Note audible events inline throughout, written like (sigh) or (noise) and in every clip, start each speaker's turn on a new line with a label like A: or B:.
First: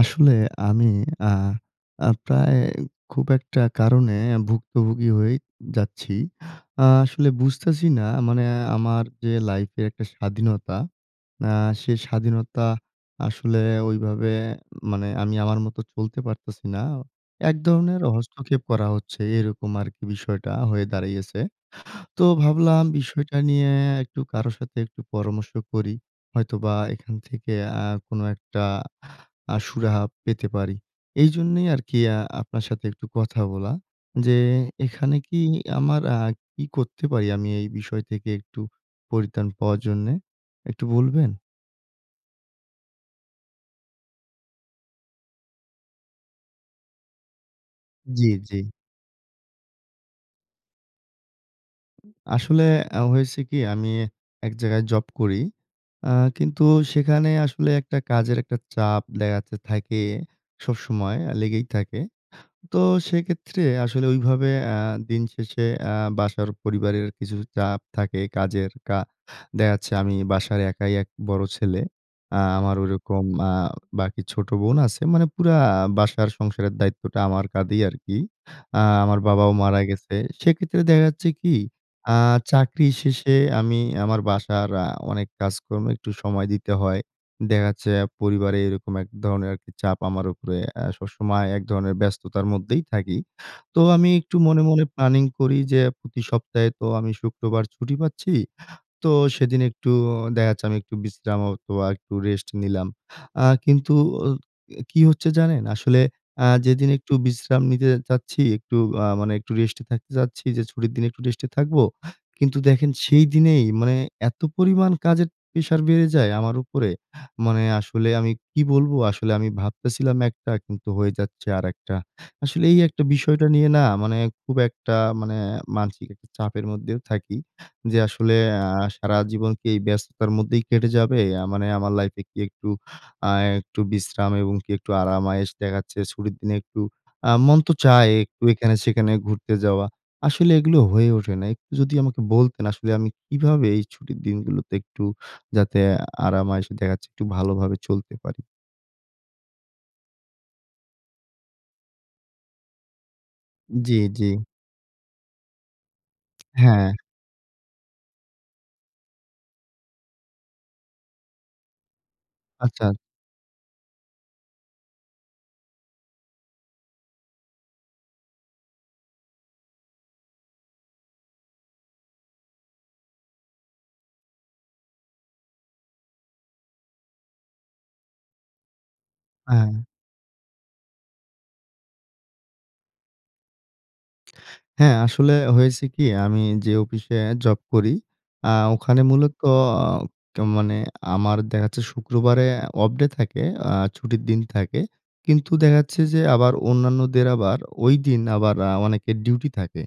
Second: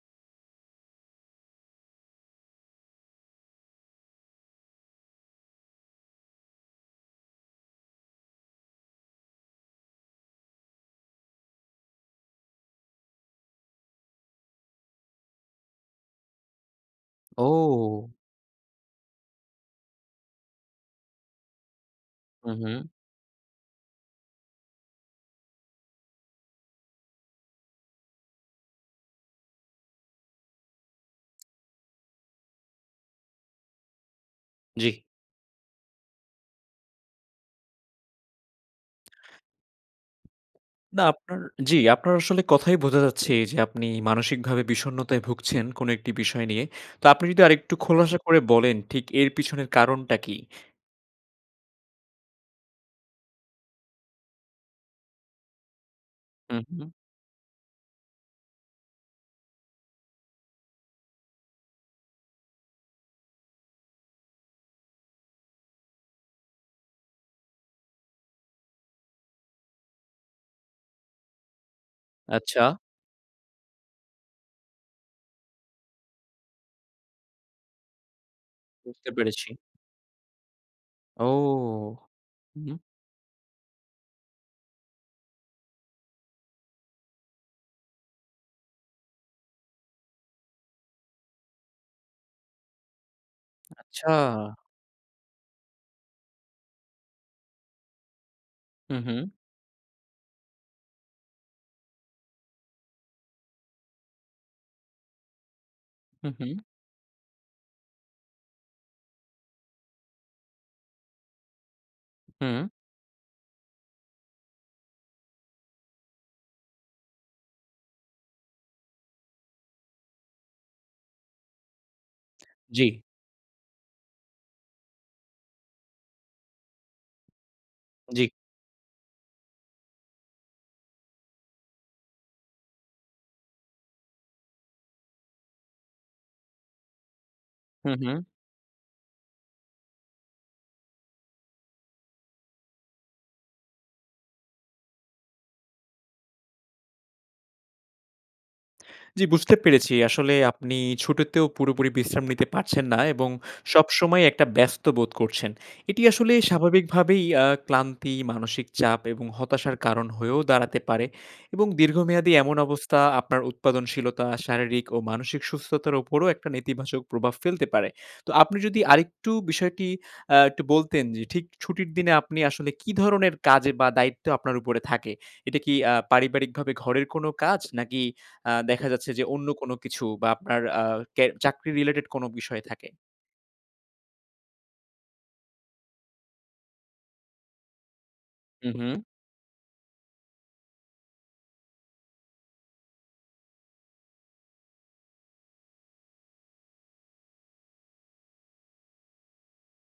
A: আসলে আমি আ আ প্রায় খুব একটা কারণে ভুক্তভোগী হয়ে যাচ্ছি। আ আসলে বুঝতেছি না মানে আমার যে লাইফের একটা স্বাধীনতা। আ সে স্বাধীনতা আসলে ওইভাবে মানে আমি আমার মতো চলতে পারতেছি না। আ এক ধরনের
B: ও।
A: হস্তক্ষেপ করা হচ্ছে, এরকম আরকি বিষয়টা হয়ে দাঁড়িয়েছে। তো
B: হু, হু।
A: ভাবলাম বিষয়টা নিয়ে একটু কারো সাথে একটু পরামর্শ করি। হয়তোবা এখান থেকে আ কোন একটা আ সুরাহা পেতে পারি। এইজন্যই আরকি আ আপনার সাথে একটু কথা বলা যে,
B: জ্বী।
A: এখানে কি আমার আ কি করতে পারি আমি এই বিষয় থেকে একটু পরিত্রান পাওয়ার জন্যে? একটু
B: না,
A: বলবেন?
B: আপনার জ্বী, আপনার আসলে কথাই বোঝা যাচ্ছে এইযে, আপনি মানসিকভাবে বিষণ্ণতায় ভুগছেন কোন একটি বিষয় নিয়ে। তো আপনি যদি আরেকটু খোলাসা
A: জ্বী,
B: করে
A: জ্বী।
B: বলেন ঠিক এর পিছনের কারণটা কী?
A: আসলে আ হয়েছে কি? আমি এক জায়গায় জব করি। আ
B: হু,
A: কিন্তু
B: হু।
A: সেখানে আসলে একটা কাজের একটা চাপ দেখা যাচ্ছে থাকে সবসময় অ্যা লেগেই থাকে। তো সেক্ষেত্রে আসলে ঐভাবে আ দিনশেষে আ বাসার পরিবারের কিছু চাপ থাকে কাজের কা দেখা যাচ্ছে আমি বাসার একাই এক বড় ছেলে। আ
B: আচ্ছা।
A: আমার ওরকম আ বাকি ছোট বোন আছে। মানে পুরা বাসার সংসারের দায়িত্বটা আমার কাধেই আরকি। আ
B: বুঝতে
A: আমার
B: পেরেছি।
A: বাবাও মারা গেছে। সেক্ষেত্রে দেখা
B: ও।
A: যাচ্ছে কি? আ
B: হুম।
A: চাকরি শেষে আমি আমার বাসার আ অনেক কাজকর্ম একটু সময় দিতে হয়। দেখা যাচ্ছে পরিবারে এরকম এক ধরনের আরকি চাপ আমার উপরে এ সবসময় এক ধরনের ব্যস্ততার মধ্যেই থাকি। তো আমি
B: আচ্ছা।
A: একটু মনে, মনে প্ল্যানিং করি যে, প্রতি সপ্তাহে তো আমি শুক্রবার ছুটি পাচ্ছি।
B: হু,
A: তো
B: হু।
A: সেদিন একটু অ দেখা যাচ্ছে আমি একটু বিশ্রাম হয়তোবা একটু রেস্ট নিলাম। আ কিন্তু আ অ কি হচ্ছে জানেন? আসলে
B: হু,
A: আ
B: হু।
A: যেদিন একটু বিশ্রাম নিতে যে যাচ্ছি, একটু আ মানে একটু রেস্টে থাকতে চাচ্ছি যে, ছুটির দিন একটু রেস্টে থাকবো। কিন্তু
B: হু।
A: দেখেন সেই দিনেই মানে এত পরিমাণ কাজের প্রেশার বেড়ে যায় আমার উপরে। মানে আসলে আমি কি বলবো আসলে? আমি ভাবতেছিলাম একটা, কিন্তু হয়ে যাচ্ছে আরেকটা। আসলে এই
B: জ্বী।
A: একটা বিষয়টা নিয়ে না মানে খুব একটা মানে মানসিক একটা চাপের মধ্যেও থাকি। যে
B: জ্বী।
A: আসলে আ সারা জীবন কি এই ব্যস্ততার মধ্যেই কেটে যাবে? আ মানে আমার লাইফে কি একটু আ একটু বিশ্রাম এবং কি একটু আরাম আয়েশ দেখা যাচ্ছে ছুটির দিনে একটু আ মন তো
B: হু,
A: চায়
B: হু।
A: একটু এখানে সেখানে ঘুরতে যাওয়া। আসলে এগুলো হয়ে ওঠে না। একটু যদি আমাকে বলতেন আসলে, আমি কিভাবে এই ছুটির দিনগুলোতে একটু যাতে আ আরাম আয়েশে দেখা যাচ্ছে একটু ভালোভাবে চলতে পারি?
B: জ্বি বুঝতে পেরেছি। আসলে আপনি ছুটিতেও পুরোপুরি বিশ্রাম নিতে পারছেন না এবং
A: জ্বী,
B: সবসময়
A: জ্বী।
B: একটা ব্যস্ত বোধ করছেন। এটি আসলে
A: হ্যাঁ।
B: স্বাভাবিকভাবেই আ ক্লান্তি, মানসিক চাপ এবং হতাশার কারণ হয়েও দাঁড়াতে পারে। এবং দীর্ঘমেয়াদী এমন
A: আচ্ছা।
B: অবস্থা আপনার উৎপাদনশীলতা, শারীরিক ও মানসিক সুস্থতার উপরও একটা নেতিবাচক প্রভাব ফেলতে পারে। তো আপনি যদি আরেকটু বিষয়টি অ্যা একটু বলতেন যে ঠিক ছুটির দিনে আপনি আসলে কি ধরনের কাজে বা দায়িত্ব আপনার উপরে থাকে? এটা কি অ্যা পারিবারিকভাবে ঘরের কোনো কাজ? নাকি আ দেখা যাচ্ছে যে অন্য কোনো
A: হ্যাঁ।
B: কিছু? বা আপনার আ ক্যা চাকরি রিলেটেড কোনো বিষয় থাকে?
A: হ্যাঁ, আসলে হয়েছে কি? আমি যে অফিসে জব করি আ
B: হু,
A: ওখানে
B: হু।
A: মূলত আ মানে আমার দেখাচ্ছে শুক্রবারে অফ ডে থাকে, আ ছুটির দিন থাকে। কিন্তু দেখাচ্ছে যে আবার অন্যান্যদের আবার ঐদিন আবার আ অনেকের ডিউটি থাকে।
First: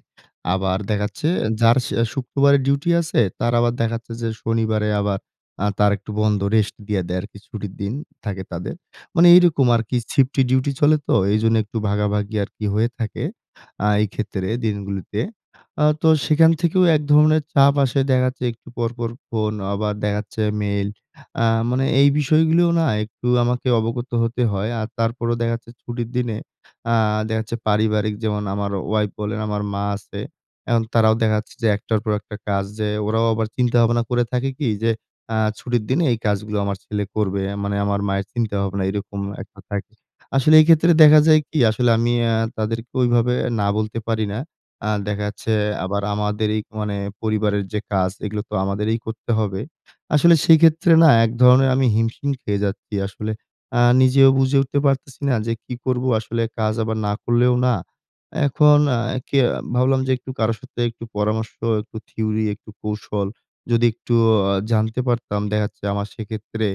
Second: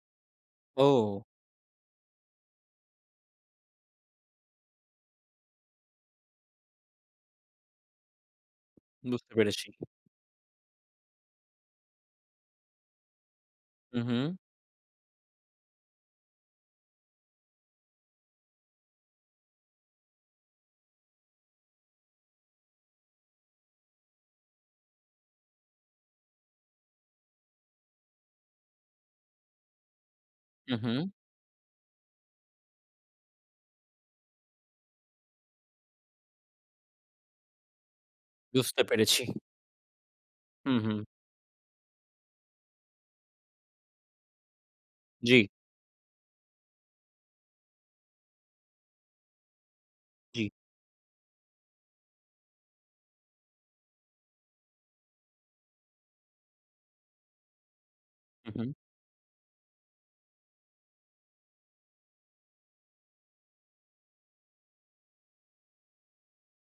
A: আবার
B: ও!
A: দেখাচ্ছে যার শ শুক্রবারে ডিউটি আছে তার আবার দেখাচ্ছে যে শনিবারে আবার আ তার একটু বন্ধ, রেস্ট দিয়া দেয় আরকি ছুটির দিন থাকে তাদের। মানে
B: বুঝতে
A: এইরকম
B: পেরেছি।
A: আরকি শিফটলি ডিউটি চলে তো এইজন্য একটু ভাগাভাগি আরকি হয়ে থাকে আ
B: হু,
A: এই
B: হু।
A: ক্ষেত্রে দিনগুলোতে। আ তো সেখান থেকেও এক ধরনের চাপ আসে। দেখাচ্ছে একটু পরপর ফোন, আবার দেখাচ্ছে মেইল। আ মানে এই বিষয়গুলোও না একটু আমাকে অবগত হতে হয়। আর তারপরও দেখাচ্ছে ছুটির দিনে আ দেখাচ্ছে পারিবারিক যেমন আমার ওয়াইফ বলেন, আমার মা আছে।
B: হু,
A: এখন
B: হু।
A: তারাও দেখাচ্ছে যে একটার পর একটা কাজ, যে ওরাও আবার চিন্তাভাবনা করে থাকে কি? যে ,"আ ছুটির দিনে এই কাজগুলো আমার ছেলে করবে।" মানে আমার মায়ের চিন্তাভাবনা
B: বুঝতে
A: এরকম
B: পেরেছি।
A: একটা থাকে। আসলে
B: হু,
A: এইক্ষেত্রে
B: হু।
A: দেখা যায় কি? আসলে আমি অ্যা তাদেরকে ওইভাবে না বলতে পারি না। আ
B: জ্বি।
A: দেখাচ্ছে আবার আমাদেরই মানে পরিবারের যে কাজ এগুলো তো আমাদেরই করতে হবে। আসলে
B: জি।
A: সেক্ষেত্রে না এক ধরনের আমি হিমশিম খেয়ে যাচ্ছি। আসলে আ নিজেও বুঝে উঠতে পারতেছি না যে কি করব? আসলে কাজ আবার না করলেও না।
B: হু, হু।
A: এখন অ্যা কে ভাবলাম যে একটু কারো সাথে একটু পরামর্শ, একটু থিওরি, একটু কৌশল, যদি একটুও জানতে পারতাম দেখাচ্ছে আমার সেক্ষেত্রে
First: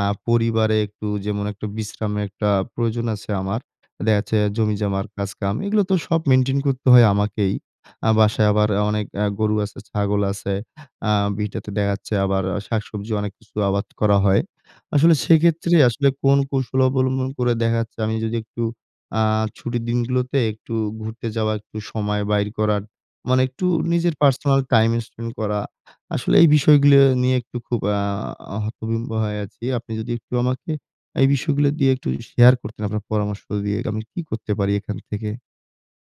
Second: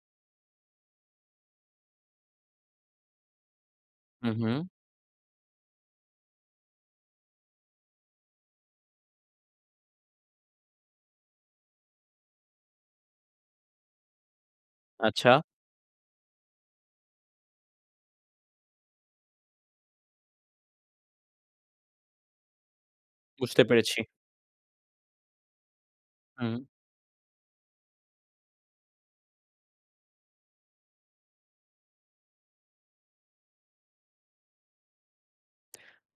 A: আ পরিবারে একটু যেমন একটু বিশ্রামের একটা প্রয়োজন আছে আমার।
B: হু,
A: দেখাচ্ছে
B: হু।
A: জমিজমার কাজকাম, এগুলো তো সব মেইনটেইন করতে হয় আমাকেই। আ বাসায় আবার অনেক আ গরু আছে, ছাগল আছে, আ ভিটাতে দেখাচ্ছে আবার শাকসবজি অনেক কিছু আবাদ করা হয়। আসলে
B: আচ্ছা।
A: সেক্ষেত্রে আসলে কোন কৌশল অবলম্বন করে দেখা যাচ্ছে আমি যদি একটু আ ছুটির দিনগুলোতে একটু ঘুরতে যাওয়া, একটু সময় বাইর করার মানে
B: বুঝতে
A: একটু
B: পেরেছি।
A: নিজের পার্সোনাল টাইম স্পেন্ড করা, আসলে এই
B: হুম।
A: বিষয়গুলো নিয়ে একটু খুব আ হতভম্ব হয়ে আছি। আপনি যদি একটু আমাকে এই বিষয়গুলো দিয়ে একটু শেয়ার করতেন আপনার পরামর্শ দিয়ে আমি কী করতে পারি এখান থেকে?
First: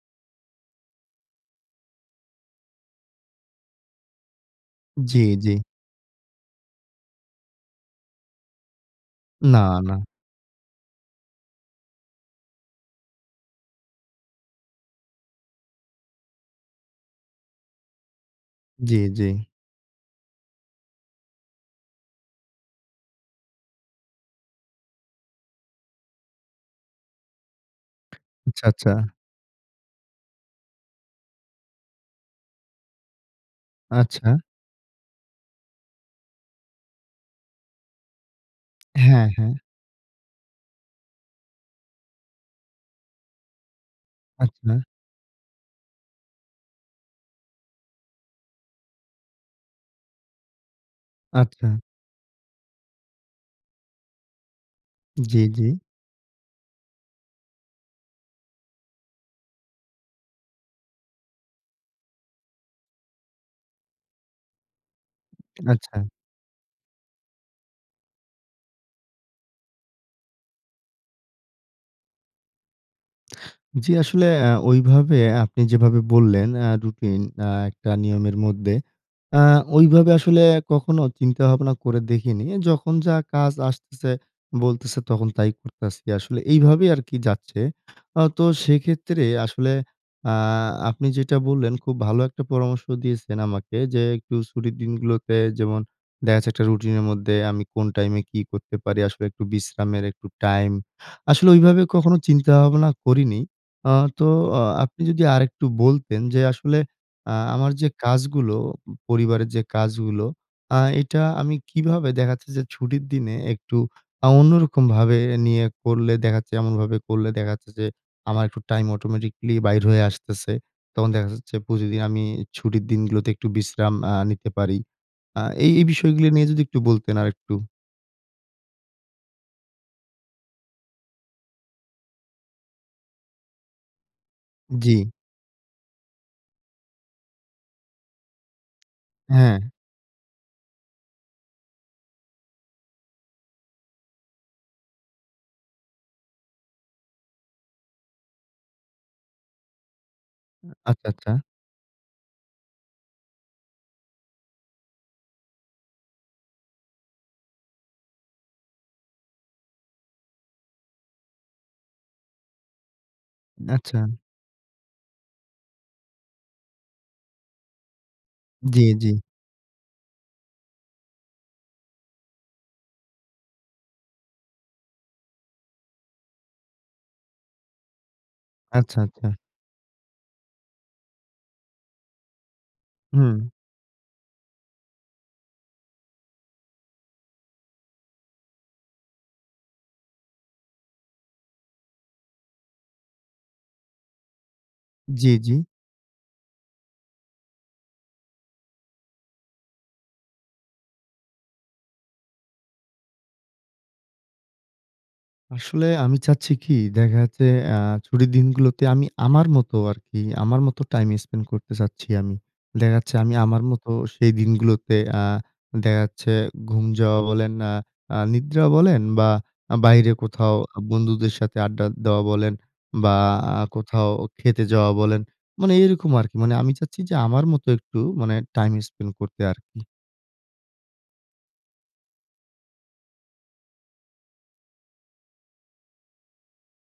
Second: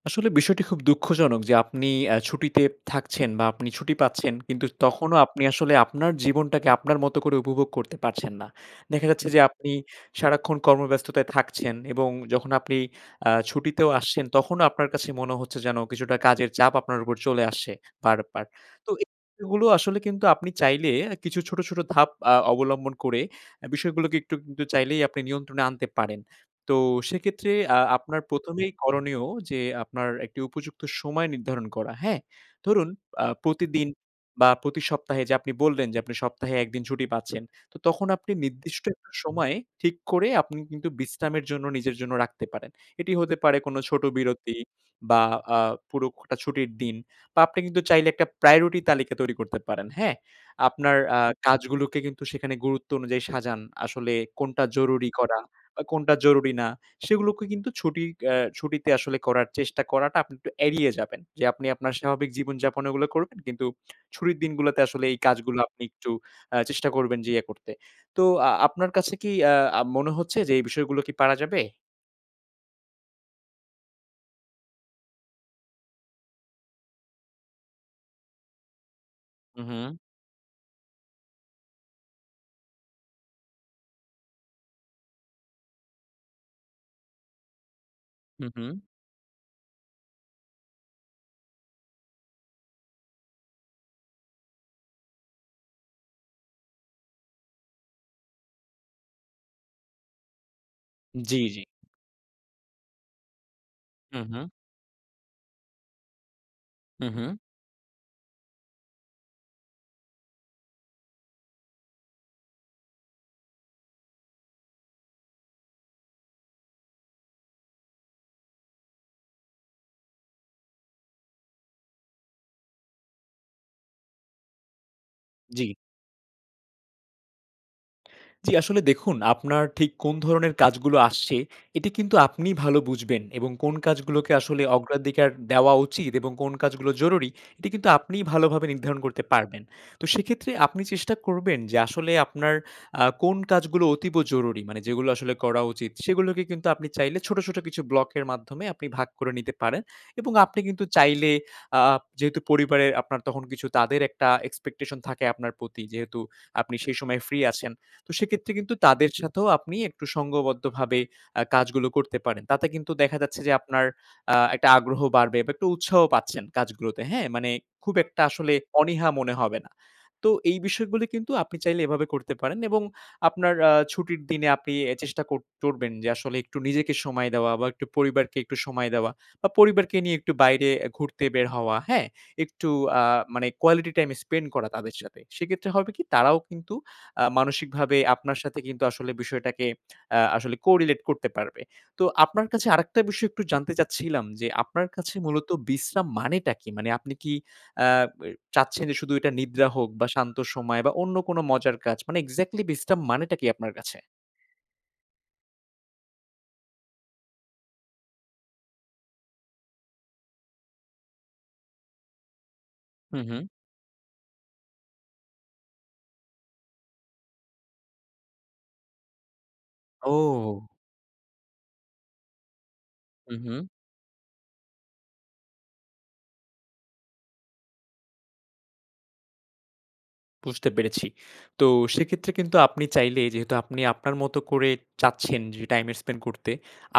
B: আসলে বিষয়টি খুব দুঃখজনক যে আপনি আ ছুটিতে থাকছেন বা আপনি ছুটি পাচ্ছেন কিন্তু তখনও
A: জি,
B: আপনি
A: জি।
B: আসলে আপনার জীবনটাকে আপনার মতো করে উপভোগ করতে পারছেন না। দেখা যাচ্ছে যে
A: না,
B: আপনি
A: না।
B: সারাক্ষণ কর্মব্যস্ততায় থাকছেন এবং যখন আপনি আ ছুটিতেও আসছেন তখনও আপনার কাছে মনে হচ্ছে যেন কিছুটা কাজের চাপ আপনার উপর চলে আসছে বারবার। তো
A: জি, জি।
B: এগুলো আসলে কিন্তু আপনি চাইলে কিছু ছোট, ছোট ধাপ আ অবলম্বন করে বিষয় গুলোকে একটু কিন্তু চাইলেই আপনি নিয়ন্ত্রণে আনতে পারেন। তো সেক্ষেত্রে আ আপনার
A: আচ্ছা,
B: প্রথমেই
A: আচ্ছা।
B: করণীয় যে আপনার একটি উপযুক্ত সময় নির্ধারণ করা, হ্যাঁ? ধরুন আ প্রতিদিন
A: আচ্ছা।
B: বা প্রতি সপ্তাহে যে আপনি বললেন যে আপনি সপ্তাহে ১ দিন ছুটি পাচ্ছেন তো তখন আপনি নির্দিষ্ট
A: হ্যাঁ, হ্যাঁ।
B: সময়ে ঠিক করে আপনি কিন্তু বিশ্রামের জন্য নিজের জন্য রাখতে পারেন। এটি হতে পারে কোন ছোট বিরতি
A: আচ্ছা।
B: বা আ পুরো খটা ছুটির দিন বা আপনি কিন্তু চাইলে ১ টা priority তালিকা তৈরি করতে পারেন, হ্যাঁ? আপনার আ
A: আচ্ছা।
B: কাজগুলোকে কিন্তু সেখানে গুরুত্ব অনুযায়ী সাজান। আসলে কোনটা জরুরি
A: জি,
B: করা
A: জি।
B: বা কোনটা জরুরি না? সেগুলোকে কিন্তু ছুটি অ্যা ছুটিতে আসলে করার চেষ্টা করাটা আপনি একটু এড়িয়ে যাবেন। যে আপনি আপনার স্বাভাবিক জীবনযাপন ওগুলো করবেন কিন্তু ছুটির দিনগুলাতে আসলে এই কাজগুলা আপনি
A: আচ্ছা।
B: একটু আ চেষ্টা করবেন যে ইয়ে করতে। তো আ আপনার কাছে কী আ মনে হচ্ছে যে, এই বিষয়গুলো কী পারা যাবে?
A: (smacks lips) জি, আসলে অ্যা ওইভাবে আপনি যেভাবে বললেন অ্যা রুটিন অ্যা একটা নিয়মের মধ্যে অ্যা
B: হুম, হুম।
A: ঐভাবে আসলে কখনো চিন্তাভাবনা করে দেখিনি। যখন যা কাজ আসতেছে, বলতেছে তখন তাই করতেছি। আসলে এইভাবেই আরকি যাচ্ছে। আ তো
B: হুম, হুম।
A: সেক্ষেত্রে আসলে আ আপনি যেটা বললেন খুব ভালো একটা পরামর্শ দিয়েছেন আমাকে যে একটু ছুটির দিনগুলোতে যেমন দেখা গেছে একটা routine এর মধ্যে আমি কোন time এ কি করতে পারি? আসলে একটু বিশ্রামের একটু time।
B: জি,
A: আসলে
B: জি।
A: ঐভাবে কখনো চিন্তা ভাবনা করিনি। আ
B: হুম,
A: তো
B: হুম।
A: আ আপনি যদি আরেকটু বলতেন যে আসলে
B: হুম,
A: আ
B: হুম।
A: আমার যে কাজগুলো, পরিবারের যে কাজগুলো আ এটা আমি কিভাবে দেখা যাচ্ছে যে ছুটির দিনে একটু আ অন্যরকমভাবে নিয়ে করলে দেখাচ্ছে, এমনভাবে করলে দেখাচ্ছে যে আমার একটু time automatically বাইর হয়ে আসতেছে? তখন দেখা যাচ্ছে প্রতিদিন আমি ছুটির দিনগুলোতে একটু বিশ্রাম আ নিতে পারি। আ
B: জি।
A: এই এই বিষয়গুলো নিয়ে যদি একটু বলতেন আরেকটু।
B: জি, আসলে দেখুন আপনার ঠিক কোন ধরনের কাজগুলো আসছে এটি কিন্তু আপনি ভালো বুঝবেন এবং কোন কাজগুলোকে আসলে
A: জি।
B: অগ্রাধিকার দেওয়া উচিত এবং কোন কাজগুলো জরুরি এটি কিন্তু আপনি ভালোভাবে নির্ধারণ করতে পারবেন।
A: হ্যাঁ।
B: তো সেক্ষেত্রে আপনি চেষ্টা করবেন যে আসলে আপনার আ কোন কাজগুলো অতীব জরুরি? মানে যেগুলো আসলে করা উচিত সেগুলোকে কিন্তু আপনি চাইলে ছোট, ছোট কিছু ব্লকের মাধ্যমে আপনি ভাগ করে নিতে পারেন এবং আপনি কিন্তু
A: আচ্ছা, আচ্ছা।
B: চাইলে আ যেহেতু পরিবারের আপনার তখন কিছু তাদের একটা expectation থাকে আপনার প্রতি যেহেতু আপনি সেই সময় free আছেন। তো, সেক্ষেত্রে কিন্তু তাদের সাথেও আপনি একটু সংঘবদ্ধভাবে আ কাজগুলো করতে পারেন। তাতে কিন্তু দেখা যাচ্ছে যে আপনার
A: আচ্ছা।
B: আ একটা আগ্রহ বাড়বে বা একটু উৎসাহ পাচ্ছেন কাজগুলোতে। হ্যাঁ? মানে খুব একটা আসলে
A: জি, জি।
B: অনীহা মনে হবে না। তো এই বিষয়গুলো কিন্তু আপনি চাইলে এভাবে করতে পারেন এবং আপনার আ ছুটির দিনে আপনি এ চেষ্টা কর করবেন যে আসলে একটু নিজেকে সময় দেওয়া বা একটু পরিবারকে একটু সময়
A: আচ্ছা,
B: দেওয়া
A: আচ্ছা।
B: বা পরিবারকে নিয়ে একটু বাইরে আ ঘুরতে বের হওয়া, হ্যাঁ? একটু আ
A: হুম।
B: মানে কোয়ালিটি টাইম স্পেন্ড করা তাদের সাথে। সেক্ষেত্রে হবে কি তারাও কিন্তু আ মানসিকভাবে আপনার সাথে কিন্তু আসলে বিষয়টাকে আ আসলে corelate করতে পারবে। তো আপনার কাছে আরেকটা বিষয় একটু জানতে চাচ্ছিলাম যে আপনার কাছে
A: জি,
B: মূলত
A: জি।
B: বিশ্রাম মানেটা কি? মানে আপনি কি আ চাচ্ছেন যে শুধু এটা নিদ্রা হোক বা শান্ত সময় বা অন্য কোন মজার কাজ মানে exactly বিশ্রাম মানেটা কি আপনার কাছে?
A: আসলে আমি চাচ্ছি কী? দেখা যাচ্ছে আ ছুটির দিনগুলোতে আমি আমার মতো আরকি আমার মতো টাইম স্পেন্ড করতে চাচ্ছি আমি। দেখা যাচ্ছে
B: হুম,
A: আমি
B: হুম।
A: আমার মতো সেই দিনগুলোতে আ দেখা যাচ্ছে ঘুম যাওয়া বলেন, অ্যা আ নিদ্রা বলেন বা আ বাইরে কোথাও
B: ওহ!
A: আ বন্ধুদের সাথে আড্ডা দেওয়া বলেন বা
B: হুম, হুম।
A: কোথাও খেতে যাওয়া বলেন। মানে এরকম আরকি। মানে আমি চাচ্ছি যে আমার মতো একটু মানে টাইম স্পেন্ড করতে আরকি।
B: বুঝতে পেরেছি। তো সেক্ষেত্রে কিন্তু আপনি চাইলে যেহেতু আপনি আপনার মত করে চাচ্ছেন যে টাইম স্পেন্ড করতে।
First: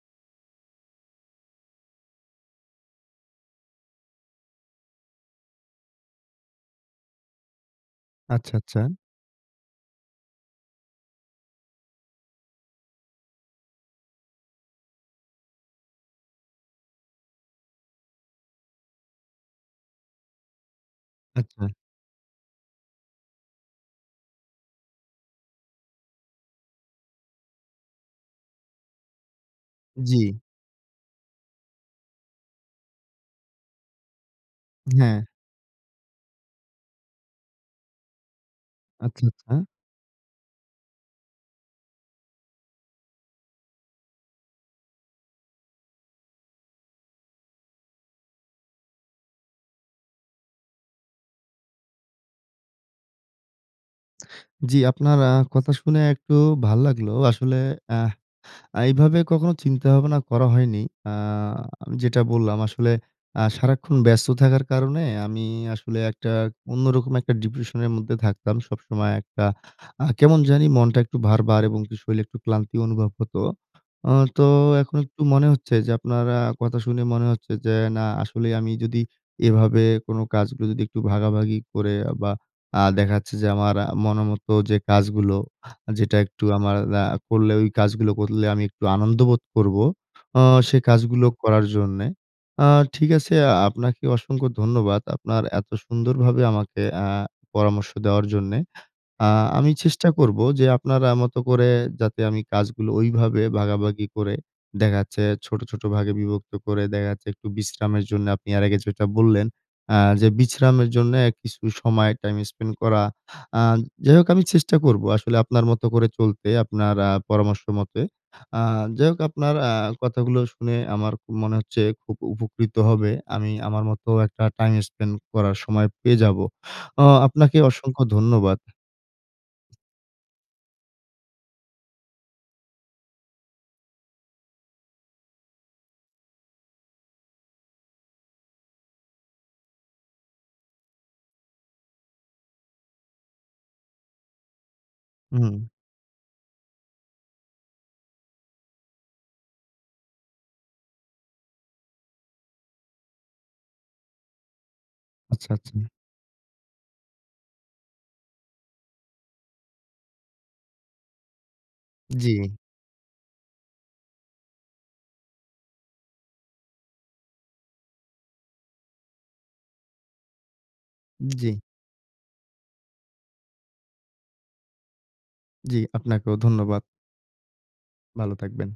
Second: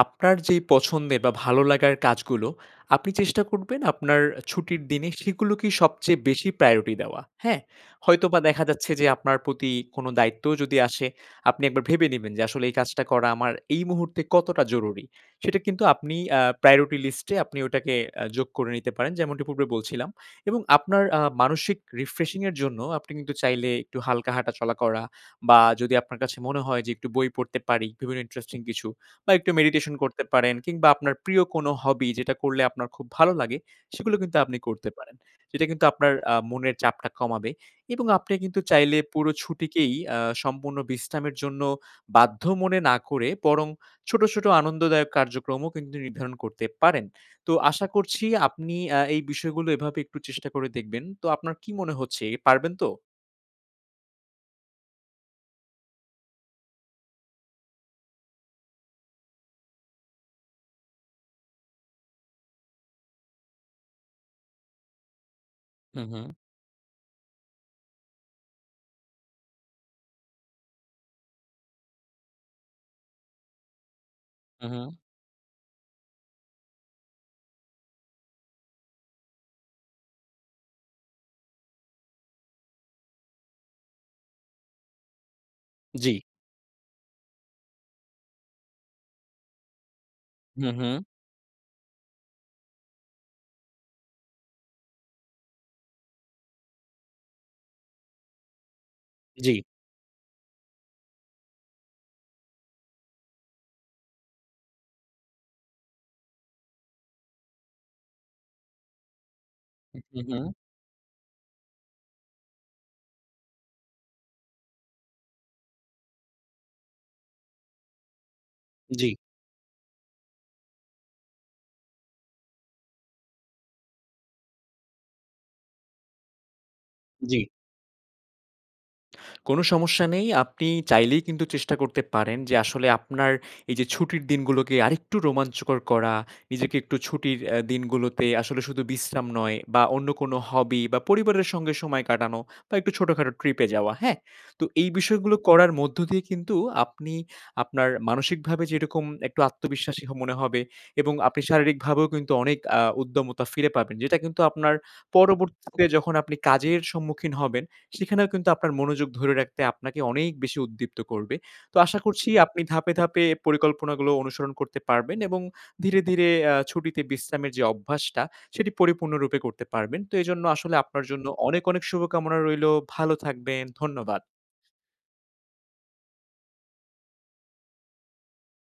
B: আপনার যেই পছন্দের বা ভালো লাগার কাজগুলো, আপনি চেষ্টা করবেন আপনার ছুটির দিনই সেগুলোকেই সবচেয়ে বেশি প্রায়োরিটি দেওয়া, হ্যাঁ? হয়তোবা
A: আচ্ছা,
B: দেখা
A: আচ্ছা।
B: যাচ্ছে যে আপনার প্রতি কোন দায়িত্বও যদি আসে, আপনি একবার ভেবে নিবেন যে, "আসলে এই কাজটা করা আমার এই মুহূর্তে কতটা জরুরি?" সেটা কিন্তু আপনি আ প্রায়োরিটি লিস্টে আপনি ওটাকে আ যোগ করে নিতে পারেন যেমনটি পূর্বে বলছিলাম। এবং আপনার আ
A: আচ্ছা।
B: মানসিক রিফ্রেশিং এর জন্য আপনি কিন্তু চাইলে একটু হালকা হাঁটা-চলা করা। বা যদি আপনার কাছে মনে হয় যে একটু বই পড়তে পারি বিভিন্ন ইন্টারেস্টিং কিছু বা একটু মেডিটেশন করতে
A: জি।
B: পারেন। কিংবা আপনার প্রিয় কোন হবি যেটা করলে আপনার খুব ভালো লাগে সেগুলো কিন্তু আপনি করতে পারেন।
A: হ্যাঁ।
B: সেটা কিন্তু আপনার আ মনের চাপটা কমাবে। এবং আপনি কিন্তু চাইলে
A: আচ্ছা,
B: পুরো
A: আচ্ছা।
B: ছুটিকেই আ সম্পূর্ণ বিশ্রামের জন্য বাধ্য মনে না করে বরং ছোট, ছোট আনন্দদায়ক কার্যক্রমও কিন্তু নির্ধারণ করতে পারেন। তো আশা করছি আপনি অ্যা এই বিষয়গুলো এভাবে একটু চেষ্টা করে দেখবেন। তো আপনার কী মনে হচ্ছে এ পারবেন তো?
A: জি। আপনার আ কথা শুনে একটু ভাল লাগলো। আসলে আহ আ এভাবে কখনো চিন্তা ভাবনা করা হয়নি। আ যেটা বললাম আসলে আ সারাক্ষণ ব্যস্ত থাকার কারণে আমি আসলে
B: হুম, হুম।
A: একটা অন্যরকম একটা ডিপ্রেশনের মধ্যে থাকতাম। সবসময় একটা আ কেমন জানি মনটা একটু ভার, ভার এবং কি শরীর একটু ক্লান্তি অনুভব হতো। আ তো
B: হু, হু।
A: এখন একটু মনে হচ্ছে যে আপনার আ কথা শুনে মনে হচ্ছে যে, না আসলে আমি যদি এভাবে কোন কাজগুলো যদি একটু ভাগাভাগি করে আ বা, দেখা যাচ্ছে যে আমার মনের মত যে কাজগুলো আ যেটা
B: জ্বি।
A: একটু আমার আ করলে ওই কাজগুলো করলে আমি একটু আনন্দ বোধ করবো। আ
B: হু,
A: সে
B: হু।
A: কাজগুলো করার জন্যে। আ ঠিক আছে, আ আপনাকে অসংখ্য ধন্যবাদ। আপনার এত সুন্দরভাবে আমাকে আ পরামর্শ দেওয়ার জন্যে। আ
B: জ্বি।
A: আমি চেষ্টা করবো যে আপনার আ মতো করে যাতে আমি কাজগুলো ঐভাবে ভাগাভাগি করে দেখা যাচ্ছে, ছোট, ছোট ভাগে বিভক্ত করে দেখা যাচ্ছে একটু বিশ্রামের জন্য আপনি আর আগে যেটা বললেন আ
B: হু, হু,
A: যে
B: হু।
A: বিশ্রামের জন্য কিছু সময় টাইম স্পেন্ড করা। আ যাই হোক আমি চেষ্টা করবো। আসলে আপনার মত করে চলতে। আপনার আ পরামর্শমতে। আ যাই
B: জ্বি।
A: হোক আপনার আ কথাগুলো শুনে আমার খু মনে হচ্ছে খুব উপকৃত হবে। আমি আমার মতো একটা টাইম স্পেন্ড করার সময় পেয়ে যাবো। আ
B: জ্বি।
A: আপনাকে অসংখ্য ধন্যবাদ।
B: কোন সমস্যা নেই। আপনি চাইলেই কিন্তু চেষ্টা করতে পারেন যে, আসলে আপনার এইযে ছুটির দিনগুলোকে আরেকটু রোমাঞ্চকর করা, নিজেকে একটু ছুটির অ্যা দিনগুলোতে আসলে শুধু বিশ্রাম নয় বা, অন্য কোনো হবি বা, পরিবারের সঙ্গে সময় কাটানো বা, একটু ছোটখাটো ট্রিপে যাওয়া। হ্যাঁ? তো এই বিষয়গুলো
A: হুম।
B: করার মধ্য দিয়ে কিন্তু আপনি আপনার মানসিকভাবে যেরকম একটু আত্মবিশ্বাসী মনে হবে এবং আপনি শারীরিকভাবেও কিন্তু অনেক আ উদ্যমতা ফিরে পাবেন। যেটা কিন্তু আপনার
A: আচ্ছা, আচ্ছা।
B: পরবর্তীতে যখন আপনি কাজের সম্মুখীন হবেন সেখানেও কিন্তু আপনার মনোযোগ ধরে রাখতে আপনাকে অনেক বেশি উদ্দীপ্ত করবে। তো আশা করছি
A: জ্বি।
B: আপনি ধাপে, ধাপে পরিকল্পনাগুলো অনুসরণ করতে পারবেন এবং ধীরে, ধীরে আ ছুটিতে বিশ্রামের যে অভ্যাসটা, সেটি পরিপূর্ণ রূপে করতে পারবেন। তো এজন্য আসলে আপনার জন্য
A: জ্বি।
B: অনেক, অনেক শুভকামনা রইলো। ভালো থাকবেন। ধন্যবাদ।
A: জ্বি। আপনাকেও ধন্যবাদ। ভালো থাকবেন।